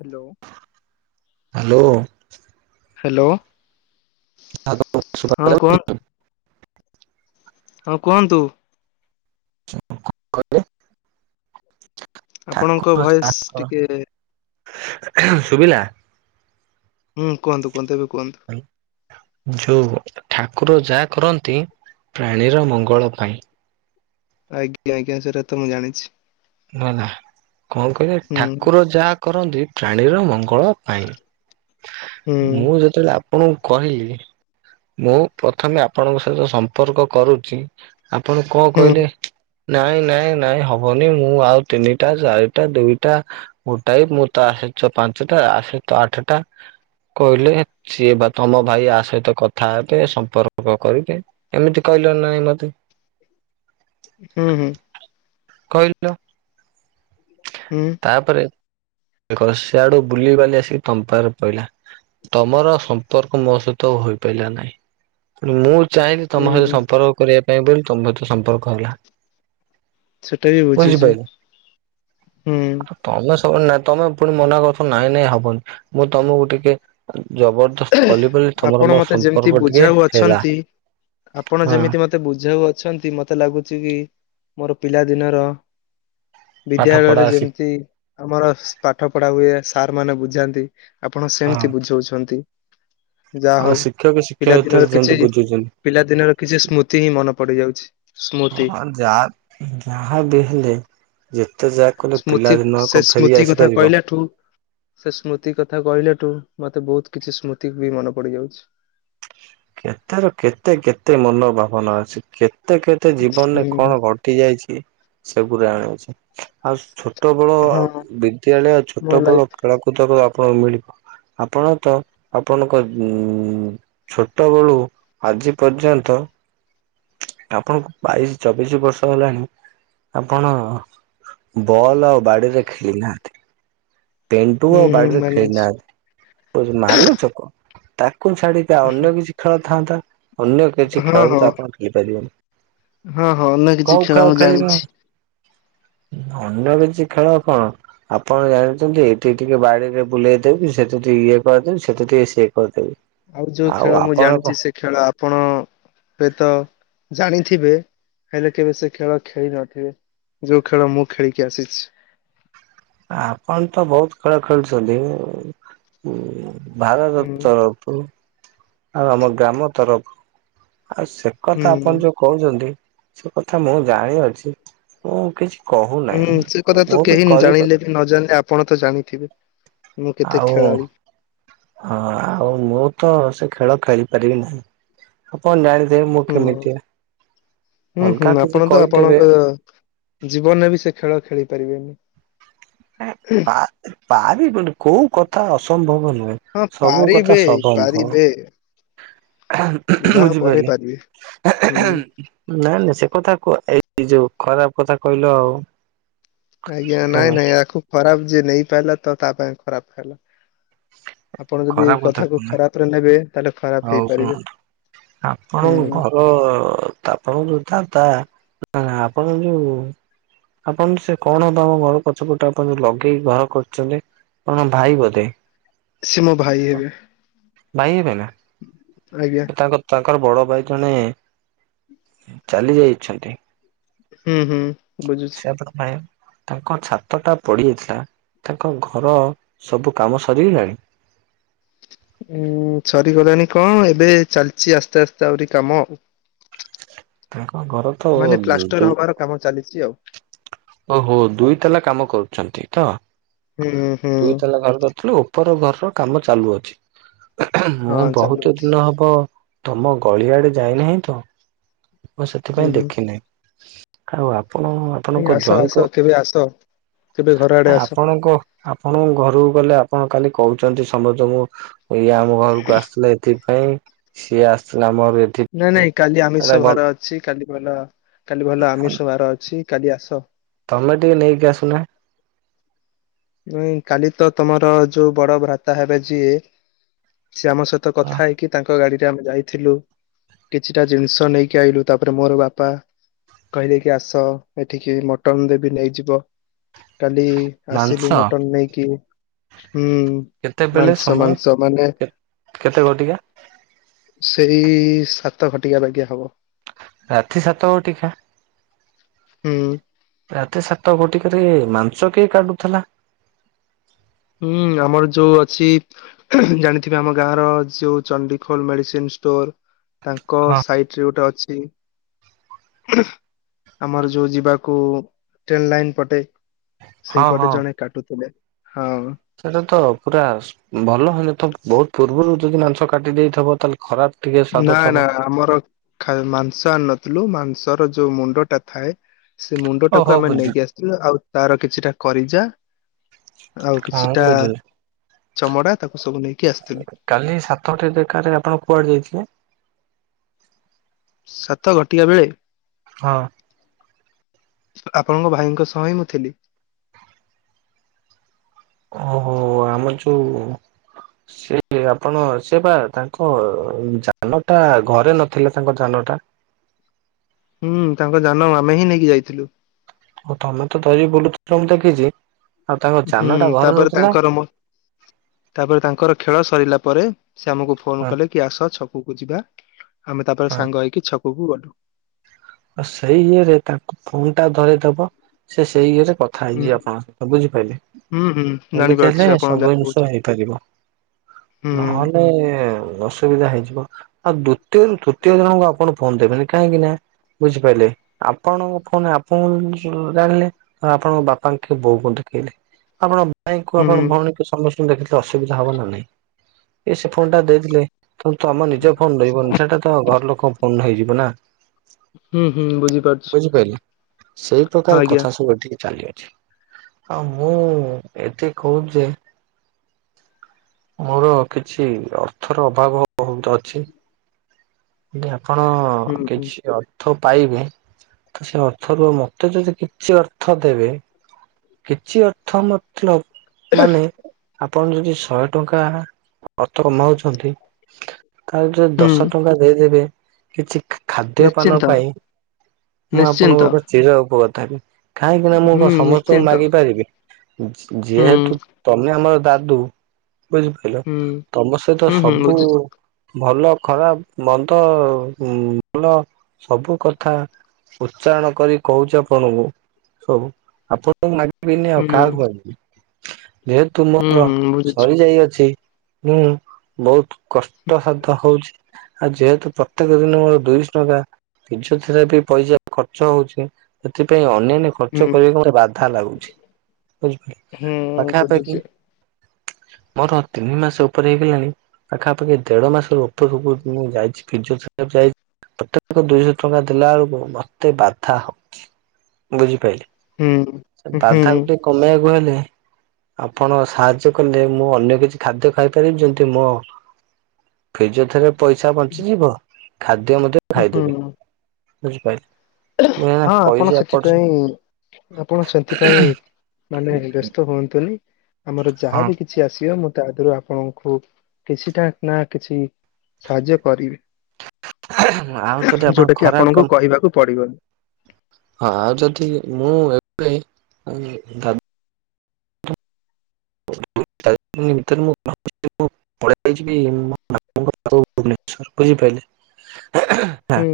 Hello. Hello hello ହଁ କୁହନ୍ତୁ [unintelligible] ହଁ କୁହନ୍ତୁ [unintelligible] ଆପଣଙ୍କ ଭଏସ ଟିକେ ସୁବିଲା ହୁଁ କୁହନ୍ତୁ କୁହନ୍ତୁ ଏବେ କୁହନ୍ତୁ ଯୋଉ ଠାକୁର ଜା କରନ୍ତି ପ୍ରାଣୀର ମଙ୍ଗଳ ପାଇଁ। ଆଜ୍ଞା ଆଜ୍ଞା ସେଟା ତ ମୁଁ ଜାଣିଛି ନଲା କଣ କହିଲେ ହୁଁ ଠାକୁର ଯାହା କରନ୍ତି ପ୍ରାଣୀର ମଙ୍ଗ ଗଳ ପାଇଁ ହୁଁ ମୁଁ ଯେତେବେଳେ ଆ ଆପଣଙ୍କୁ କହିଲି ମୁଁ ପ୍ରଥମେ ଆପଣଙ୍କ ସହିତ ସମ୍ପର୍କ କରୁଚି ଆପଣ କଣ ହୁଁ କହିଲେ ନାଇଁ ନାଇଁ ନାଇଁ ହବନି ମୁଁ ଆଉ ତିନିଟା ଚାରିଟା ଦୁଇଟା ଗୋଟାଏ ମୁଁ ତ ଆସିଛ ପାଞ୍ଚଟା ଆସ ତ ଆଠ ଟା କହିଲେ ସିଏ ବା ତମ ଭାଇ ଆ ସହିତ କଥା ହେବେ ସମ୍ପର୍କ କରିବେ ଏମିତି କହ ନାଇ ମତେ ହୁଁ ହୁଁ କହିଲ ହୁଁ ତାପରେ ଗସିଆଡୁ ବୁଲି ବାଲି ଆସିକି ତମ୍ପାରେ ପଇଲା। ତମର ସମ୍ପର୍କ ମୋ ସହିତ ହୋଇପାରିଲା ନାହିଁ ମୁଁ ଚାହିଁଲି ତମ ସହିତ ହୁଁ ସମ୍ପର୍କ କରିବା ପାଇଁ ବୋଲି ତମ ସହିତ ସମ୍ପର୍କ ହେଲା। ସେଟା ବି ବୁଝୁଛି ବୁଝିପାରିଲ ହୁଁ ଆଉ ତମେ ସ ନାଇଁ ତମେ ପୁଣି ମନା କରୁଥିବ ନାଇଁ ନାଇଁ ହବନି ମୁଁ ତମକୁ ଟିକେ ଜବରଦସ୍ତ କଲି ବୋଲି ଆପଣ ତମର ମୋର ମତେ ଯେମିତି ସମ୍ପର୍କ ଟିକେ ବୁଝାଉ ହେଲା। ଅଛନ୍ତି ଆପଣ ହଁ ଯେମିତି ମତେ ବୁଝାଉ ଅଛନ୍ତି ମତେ ଲାଗୁଛି କି ମୋର ପିଲା ଦିନର ପାଠ ପଢା ବିଦ୍ୟାଳୟରେ ଶି ଯେମିତି ଆମର ପାଠ ପଢା ହୁଏ ସାର୍ ମାନେ ବୁଝାନ୍ତି ଆପଣ ହଁ ସେମିତି ବୁଝଉଛନ୍ତି। ଯାହା ହଉ ଆଉ ଶିକ୍ଷକ ପିଲାଦିନର ଶିକ୍ଷତିରେ କିଛି ଯେମିତି ପିଲାଦିନର କିଛି ବୁଝୁଛନ୍ତି ସ୍ମୃତି ହିଁ ମନେ ପଡିଯାଉଛି ସ୍ମୃତି। ହ ଯାହା ଯାହାବି ହେଲେ ଯେତେ ଯା ସ୍ମୃତି ସେ ସ୍ମୃତି କଥା କହିଲା ଠୁ ସେ ସ୍ମୃତି କଥା କହିଲା ଠୁ ମତେ ବହୁତ କିଛି ସ୍ମୃତି ବି ମନେ ପଡ଼ିଯାଇଛି। କେତେ ର କେତେ କେତେ ମନ ଭାବନା ଅଛି କେ କେତେ କେତେ ଜୀବନରେ କଣ ହୁଁ ଘଟି ଯାଇଛି ସେଗୁରା ଆଣଉଛି ଆଉ ଛୋ ଛୋଟ ବେଳ ହଁ ବିଦ୍ୟାଳୟ ଛୋଟ ମୋ ବେଳ ଲାଇଫ ଖେଳକୁଦର ଆପ କଁ ମିଳିବ ଆପଣ ତ ଆପଣଙ୍କ ଉଁ ଉଁ ଛୋ ଛୋଟ ବେଳୁ ଆଜି ପର୍ଯ୍ୟନ୍ତ ଆପଣଙ୍କୁ ବାଇଶି ଚବିଶି ବର୍ଷ ହେଲାଣି ଆପଣ ବଲ୍ ଆଉ ବାଡିରେ ଖେଳି ନାହାଁନ୍ତି। ପେଣ୍ଟୁ ହୁଁ ଆଉ ହୁଁ ବାଡ଼ିରେ ମାନୁଛି ଖେଳିନାନ୍ତି କରି ମାନୁଛ ତ ତା ତାକୁ ଛାଡିକି ଅନ୍ୟ କିଛି ଖେଳ ଥାନ୍ତା ଅନ୍ୟ କିଛି ହଁ ଖେଳ ବି ହଁ। ତ ଆପଣ ଖେଳିପାରିବେନି। ହଁ ହଁ ଅନ୍ୟ କିଛି ଖେଳ ମୁଁ ଖେଳିବେ ଜାଣିଛି। ଅନ୍ୟ କିଛି ଖେଳ କଣ ଆପଣ ଜାଣି ଚନ୍ତି ଏଠି ଟିକେ ବାଡିରେ ବୁଲେଇ ଦେବି ସେଠି ଟିକେ ଇଏ କରିଦେଵି ସେଠି ଟିକେ ସିଏ କରିଦେବି। ଆଉ ଯୋଉ ଖେଳ ମୁଁ ଆପଣ କଣ ଜାଣିଛି ସେ ଖେଳ ଆପଣ ହୁଏ ତ ଜାଣି ଥିବେ ହେଲେ କେବେ ସେ ଖେଳ ଖେଳି ନଥିବେ। ଯୋଉ ଖେଳ ମୁଁ ଖେଳିକି ଆସିଛି। ଆପଣ ତ ବହୁତ ଖେଳ ଖେଳୁଛନ୍ତି ହୁ ହୁ ଭାରତ ହୁଁ ତରଫରୁ ଆଉ ଆମ ଗ୍ରାମ ତରଫୁ ଆଉ ସେ କଥା ହୁଁ। ଆପଣ ଯୋଉ କହୁଛନ୍ତି ସେ କଥା ମୁଁ ଜାଣିଅଛି ମୁଁ କିଛି କହୁନାହିଁ ହ୍ନୁ ସେ କଥା ତ ମୁଁ ବି କେହି କରି ଜାଣିଲେ ବି ନ ଜାଣିଲେ ଆପଣ ତ ଜାଣିଥିବେ। ମୁଁ କେତେ ଆଉ ଖେଳାଳି ହଁ ଆଉ ମୁଁ ତ ସେ ଖେ ଖେଳ ଖେଳିପାରିବି ନାହିଁ ଆପଣ ଜାଣିଥିବେ ମୁଁ କେମିତୀଆ ହୁ ହୁ ଆପଣ ତ ଆପଣଙ୍କ ଜୀବନରେ ବି ସେ ଖେଳ ଖେଳି ପାରିବେନି ଆ ପା ପାରିବନି କୋଉ କଥା ଅସମ୍ଭବ ନୁହେଁ ସବୁ କଥା ସବମ୍ଭ ଏ ବୁଝିପାଇଲେ ହୁଁ ନାଆ ନା ସେ କଥା କ ଏଇ ଯୋଉ ଖରାପ କଥା କହିଲ ଆଉ ଆଜ୍ଞା ନାଇଁ ହେଲା ନାଇଁ ଆକୁ ଖରାପ ଯିଏ ନେଇପାଲା ତ ତା ପାଇଁ ଖରାପ ହେଲା। ଆପଣ ଯଦି ଖରାପ କଥା କଥାକୁ କୁହନା। ଖରାପ ରେ ନେବେ ତାହେଲେ ଖରାପ ହେଇପାରିବେ। ଆପଣଙ୍କୁ ହୁଁ। ଘର ଆପଣଙ୍କୁ ଯୋଉ ଦାଦା ଆ ଆପଣ ଜଉ ଆପଣ ସେ କଣ ତମ ଘର ପଛପଟେ ଆପଣ ଯଉ ଲଗେଇକି ଘର କରଛନ୍ତି? କଣ ଭାଇ ବୋଧେ? ସେ ମୋ ଭାଇ ହେବେ। ଭାଇ ହେବେ ନା ଆଜ୍ଞା ତ ତାଙ୍କ ତାଙ୍କ ତାଙ୍କର ବଡ ଭାଇ ଜଣେ ଚାଲି ଯାଇଛନ୍ତି। ହ୍ନୁ ହ୍ନୁ ବୁଝୁଛି। ସେ ପାଇଁ ତାଙ୍କ ଛାତ ଟା ପଡିଯାଇଥିଲା ତାଙ୍କ ଘର ସବୁ କାମ ସରିଗଲାଣି? ଅ ଉଁ ସରିଗଲାଣି କଣ ଏବେ ଚାଲିଛି ଆସ୍ତେ ଆସ୍ତେ ଆହୁରି କାମ ଆଉ ତାଙ୍କ ଘର ତ ମାନେ ଦୁ ପ୍ଲାଷ୍ଟର ହବାର କାମ ଚାଲିଛି ଆଉ। ଓହୋ ଦୁଇ ତାଲା କାମ କରୁଛନ୍ତି ତ ହୁଁ ହୁଁ ଦୁଇ ତାଲା ଘର କରିଥିଲୁ ଉପର ଘର ର କାମ ଚାଲୁଅଛି ମୁଁ ହଁ ଚାଲୁ ବହୁତ ଅଛି। ଦିନ ହବ ତମ ଗଳିଆଡେ ଯାଇନାହିଁ ତ ମୁଁ ହୁଁ ସେଥିପାଇଁ ହୁଁ। ଦେଖିିନହିଁ ଆଉ ଆପ ଆପଣ ଭାଇ ଆପଣଙ୍କ ଆସ ଜୁଆଇଁ ଆସ ଙ୍କ କେବେ ଆସ କେବେ ଘର ଆଡେ ଆ ଆସ ଆପଣଙ୍କ ଆପଣଙ୍କ ଘରୁ କଲେ ଆପଣ କାଲି କହୁଛନ୍ତି ସମସ୍ତେ ଙ୍କୁ ଏଇ ଆମ ଘରକୁ ଆସିଥିଲା ଏଠି ପାଇଁ ସିଏ ଆସିଥିଲା ଆମ ଘରକୁ ନାଇଁ ଏଥିପାଇଁ ନାଇଁ କାଲି ଏଟା ଆମିଷ ଭଲ ବାହାର ଅଛି କାଲି ଭଲ କାଲି ଭଲ ଆମିଷ ବାହାର ଅଛି। କାଲି ଆସ। ତମେ ଟିକେ ନେଇକି ଆସୁନା? ନାଇଁ କାଲି ତ ତମର ଯୋଉ ବଡ ଭ୍ରାତା ହେବେ ଯିଏ ସିଏ ଆମ ସହିତ କଥା ହେଇକି ତାଙ୍କ ଗାଡି ଆମେ ଯାଇଥିଲୁ କିଛିଟା ଜିନିଷ ନେଇକି ଆଇଲୁ ତାପରେ ମୋର ବାପା କହିଲେ କି ଆସ ଏଠିକି ମଟନ ଦେବି ନେଇଯିବ କାଲି ମାଂସ ଆସିଲୁ ମଟନ ନେଇକି। ହୁଁ କେତେବେଳେ ମାଂସ ସମୟ ମାଂସ ମାନେ କେତେ ଘଟିକା ସେଇ ସାତ ଘଟିକା ଲାଗି ହବ। ରାତି ସାତ ଘଟିକା? ହୁଁ। ରାତି ସାତ ଘଟିକାରେ ମାଂସ କିଏ କାଟୁଥିଲା? ହୁଁ ଆମର ଯୋଉ ଅଛି ଜାଣିଥିବେ ଆମ ଗାଁ ର ଯୋଉ ଚଣ୍ଡିଖୋଲ ମେଡିସିନ ଷ୍ଟୋର ତାଙ୍କ ହଁ ସାଇଟ୍ ରେ ଗୋଟେ ଅଛି ଆମର ଯୋଉ ଯିବାକୁ ଟ୍ରେନ ଲାଇନ ପଟେ। ସେଇପଟେ ଜଣେ କାଟୁଥିଲେ ହଁ। ସେଇଟା ତ ପୁରା ଭଲ ହୋଉନଥିବ ତ ବହୁତ ପୂର୍ବରୁ ଯଦି ମାଂସ କାଟି ଦେଇଥିବ ତାହେଲେ ଖରାପ ଟିକେ ସ୍ଵାଦ ନା ଥବ ନା ଆମର ଖାଇ ମାଂସ ଆଣି ନଥିଲୁ ମାଂସର ଯୋଉ ମୁଣ୍ଡ ଟା ଥାଏ ସେ ମୁଣ୍ଡ ଓହୋ ଟାକୁ ଆମେ ବୁଝିଲି ନେଇକି ଆସିଥିଲୁ ଆଉ ତାର କିଛିଟା କରିଯା ଆଉ ହଁ କିଛିଟା ବୁଝିଲି ଚମଡ଼ା ତାକୁ ସବୁ ନେଇକି ଆସିଥିଲୁ। କାଲି ସାତଟି ବେକାରେ ଆପଣ କୁଆଡେ ଯାଇଥିଲେ? ସାତ ଘଟିବା ବେଳେ। ହଁ। ଆପଣଙ୍କ ଭାଇଙ୍କ ସହ ହିଁ ମୁଁ ଥିଲି। ଓହୋ ଆମର ଯୋଉ ସେ ଆପଣ ସେ ବା ତାଙ୍କ ଯାନ ଟା ଘରେ ନଥିଲେ ତାଙ୍କ ଯାନ ଟା। ହୁଁ ତାଙ୍କ ଯାନ ଆମେ ହିଁ ନେଇକି ଯାଇଥିଲୁ। ଓ ତମେ ତ ଧରିକି ବୁଲୁଥିଲ ମୁଁ ଦେଖିଛି। ଆଉ ତାଙ୍କ ହୁଁ ଯାନ ଟା ଘରେ ତାପରେ ନଥିଲା ତାଙ୍କର ତାପରେ ତାଙ୍କର ଖେଳ ସରିଲା ପରେ ସେ ଆମକୁ ଫୋନ ହଁ କଲେ କି ଆସ ଛକକୁ ଯିବା ଆମେ ତାପରେ ସାଙ୍ଗ ହେଇକି ଛକ ହବୁ ବାଠୁ ଆ ସେଇ ଇଏରେ ତାକୁ ଫୋନ୍ ଟା ଧରିଦବ ସେ ସେଇ ଇଏରେ କଥା ହେଇ ହୁଁ ଯିବେ ଆପଣଙ୍କ ସହିତ ବୁଝିପାରିଲେ? ହୁଁ ହୁଁ ଏମିତି ଜାଣିପାରୁଛି ହେଲେ ଆପଣ ସବୁ ଯାହା ଜିନିଷ କହୁଛ ହେଇପାରିବ। ହୁଁ ନହେଲେ ଅସୁବିଧା ହେଇଯିବ ଆଉ ଦ୍ଵିତୀୟରୁ ତୃ ତୀୟ ଜଣଙ୍କୁ ଆପଣ ଫୋନ ଦେବେନି କାହିଁକି ନାଁ ବୁଝିପାରିଲେ ଆପଣଙ୍କ ଫୋନ ଆପଣଙ୍କୁ ଜାଣିଲେ ଆପଣଙ୍କ ବାପା କି ବୋଉ କୁ ଦେଖେଇଲେ। ଆପଣ କାଇଁ କ ହୁଁ ଆପଣ ଭଉଣୀକୁ ସମସ୍ତଙ୍କୁ ଦେଖିଥିଲେ ଅସୁବିଧା ହବ ନା ନାଇଁ ଏ ସେ ଫୋନ୍ ଟା ଦେଇଥିଲେ ତ ତମ ଆମର ନିଜ ଫୋନ ରହିବନି ସେଟା ତ ଘର ଲୋକ ଫୋନ ହେଇଯିବ ନା। ହୁଁ ହୁଁ ବୁଝିପାରୁଛୁ। ବୁଝିପାରିଲେ ସେଇ ପ୍ରକାର କଥା ସବୁ ଏ ଟିକେ ଚାଲିି ଆଉ ମୁଁ ଏତେ କହୁଛି ଯେ ମୋର କିଛି ଅର୍ଥର ଅଭାବ ବହୁତ ଅଛି। ଆପଣ ହୁଁ ହୁଁ। କିଛି ଓ ପାଇବେ ତ ସେ ଅର୍ଥରୁ ମତେ ଯଦି କିଛି ଅର୍ଥ ଦେବେ କିଛି ଅର୍ଥ ମତଲବ ମାନେ ଆପଣ ଯଦି ଶହେ ଟଙ୍କା ଅର୍ଥ କମାଉଛନ୍ତି ତାହେଲେ ଯଦି ହୁଁ ଦଶ ଟଙ୍କା ଦେଇଦେବେ କିଛି ଖା ଖାଦ୍ୟ ପାନ ନିଶ୍ଚିନ୍ତ ପାଇଁ ମୁଁ ଆପଣଙ୍କ ନିଶ୍ଚିନ୍ତ ଉପରେ ଚିର ଉପକ୍ରୁତ ହେବି। କାହିଁକିନା ମୁଁ ହୁଁ କଣ ସମସ୍ତଙ୍କୁ ନିଶ୍ଚିନ୍ତ ମାଗି ପାରିବି। ଯେ ହୁଁ ଯେହେତୁ ହୁଁ। ତମେ ଆମର ଦାଦୁ ବୁଝିପାଇଲ ତମ ସହିତ ହୁଁ ହୁଁ ସବୁ ବୁଝୁଛି ଉ ଭଲ ଖରାପ୍ ମନ୍ଦ ଭଲ ସବୁ କଥା ଉଚ୍ଚାରଣ କରି କହୁଛି ଆପଣଙ୍କୁ। ହଉ ଆପଣଙ୍କୁ ମାଗିବିନି ହୁଁ ଆଉ କାହାକୁ ହୁଁ ମାଗିବି। ଯେହେତୁ ମୋର ହୁଁ ବୁଝୁଛି ସରିଯାଇଅଛି ମୁଁ ବହୁତ୍ କଷ୍ଟସାଧ ହଉଛି ଆଉ ଯେହେତୁ ପ୍ରତ୍ୟେକ ଦିନ ମୋର ଦୁଇଶ୍ ଟଙ୍କା ପିଜୋଥେରାପି ପଇସା ଖର୍ଚ୍ଚ ହଉଛି, ସେଥିପାଇଁ ଅନେ କ୍ ହୁଁ ଖର୍ଚ୍ଚ କରିବାକୁ ମତେ ବାଧା ଲାଗୁଛି, ହୁଁ ପାଖାପାଖି ବୁଝୁଛି। [inaudible] ମୋର ତିନି ମାସ ଉପରେ ହେଇଗଲାଣି, ପାଖାପାଖି ଦେଢ ମାସ ଉପରକୁ ମୁଁ ଯାଇଛି ଫିଜୀଓଥେରାପି ଯାଇ ପ୍ରତ୍ୟେକ ଦୁଇଶହ ଟଙ୍କା ଦେଲା ବେଳକୁ ମତେ ବାଧା ହଉଚି ବୁଝିପାଇଲେ। ହୁଁ ହୁଁ ବାଧା ଗୋଟେ କମେଇବାକୁ ହେଲେ। ଆପଣ ସାହାଯ୍ୟ କଲେ ମୁଁ ଅନ୍ୟ କିଛି ଖାଦ୍ୟ ଖାଇପାରିବି ଯେମତି ମୋ ଫିଜିଓଥେରାପି ଥିଲେ ପଇସା ବଞ୍ଚିଯିବ ଖାଦ୍ୟ ଉଁ ହୁଁ ହୁଁ। ବୁଝିପାଇଲି ହଁ ଆପଣ ସେଥିପାଇଁ ଆପଣ ସେଥିପାଇଁ ମାନେ ବ୍ୟସ୍ତ ହୁଅନ୍ତୁନି। ଆମର ହଁ ଯାହାବି କିଛି ଆସିବ ମୁଁ ତା ଦେହରୁ ଆପଣଙ୍କୁ କିଛିଟା ନା କିଛି ସାହାଯ୍ୟ କରିବି। ଆଉ ଯଦି ଆପଣ ଯୋଉଟା କିି ଖରାପ ଆପଣଙ୍କୁ କାମ କହିବାକୁ ପଡିବନି। ହଁ ଆଉ ଯଦି ମୁଁ ଏବେ ଉଁ ଭାବ୍ [unintelligible] [unintelligible] ହୁଁ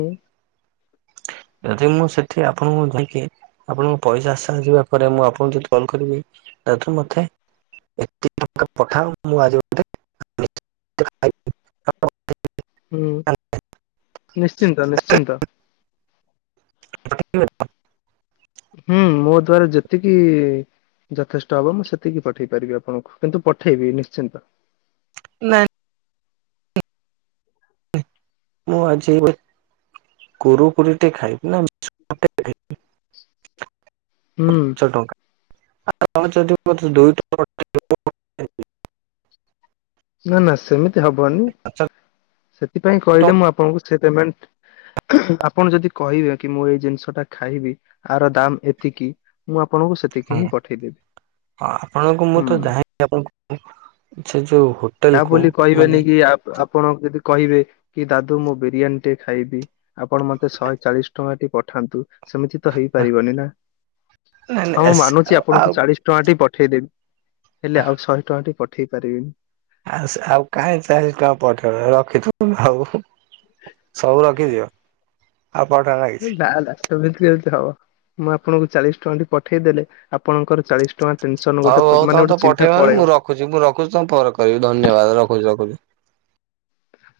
ଯଦି ମୁଁ ସେଠି ଆପଣଙ୍କୁ ଯାଇଁକି ଆପଣଙ୍କ ପଇସା ଆସ ଯିବା ପରେ ମୁଁ ଆପଣଙ୍କୁ ଯଦି କଲ୍ କରିବି। ତାଠୁ ମତେ ଏତେ ଟଙ୍କା ପଠାଅ ମୁଁ ଆଜି ଗୋଟେ, [unintelligible] ହୁଁ। ନିଶ୍ଚିନ୍ତ ନିଶ୍ଚିନ୍ତ। [unintelligible] ହୁଁ ମୋ ଦ୍ଵାରା ଯେତିକି ଇ ଯଥେଷ୍ଟ ହବ ମୁଁ ସେତିକି ପଠେଇ ପାରିବି ଆପଣଙ୍କୁ କିନ୍ତୁ ପଠେଇବି ନିଶ୍ଚିନ୍ତ। ନାଁ ମୁଁ ଆଜି କୁରୁକୁରିଟେ ଖାଇବି ଆଉ [unintelligible] [unintelligible] ହୁଁ। [unintelligible] ନା ନା ସେମିତି ହବନି। ସେଥିପାଇଁ ଟଙ୍କା କହିଲେ ମୁଁ ଆପଣଙ୍କୁ ସେ ପେମେଣ୍ଟ ଆପଣ ଯଦି କହିବେ କି ମୁଁ ଏଇ ଜିନିଷ ଟା ଖାଇବି ଆର ଦାମ୍ ଏତିକି ମୁଁ ଆ ହୁଁ ହଁ ଆପଣଙ୍କୁ ମୁଁ ହୁଁ। ତ ଯା ଆପଣଙ୍କୁ ସେ ଯୋଉ ତା ହୋଟେଲ କୁ ବୋଲି କହିବେନି ମାନେ ନାଇଁ କି ଆ ଆପଣ ଯଦି କହିବେ କି ଦାଦୁ ମୁଁ ବିରିୟାନୀ ଟେ ଖାଇବି ଆପଣ ମତେ ଶହେ ଚାଳିଶ ଟଙ୍କା ଟି ପଠାନ୍ତୁ। ସେମିତି ତ ହେଇପାରିବନି ନା ନାଇଁ ହଁ ମୁଁ ଆସ ମାନୁଛି ଆପଣଙ୍କୁ ଆଉ ଚାଳିଶି ଟଙ୍କା ଟି ପଠେଇଦେବି। ହେଲେ ଆଉ ଶହେ ଟଙ୍କାଟି ପଠେଇ ପାରିବିନି। ଆଉସ୍ ଆଉ କାହିଁ ଚାଳିଶ ଟଙ୍କା ପଠେଇବ ରଖିଥିବ ଆଉ ସବୁ ରଖିଦିଅ। ଆଉ ବଢାନା କିଛି। ଏମିତି କେମିତି ହବ। ମୁଁ ଆପଣଙ୍କୁ ଚାଳିଶ ଟଙ୍କା ଟି ପଠେଇଦେଲେ। ଆପଣଙ୍କର ଚାଳିଶ ଟଙ୍କା ଟେନସନ ଗୋଟେ ହଉ ହଉ ମାନେ ତମେ ତ ଗୋଟେ ଚିନ୍ତା ପଠେଇବନି। ପଳେଇବ ମୁଁ ରଖୁଛି ମୁଁ ରଖୁଛି ତମକୁ ପରେ କରିବି। ଧନ୍ୟବାଦ ରଖୁଛି ରଖୁଛିୁ। [inaudible]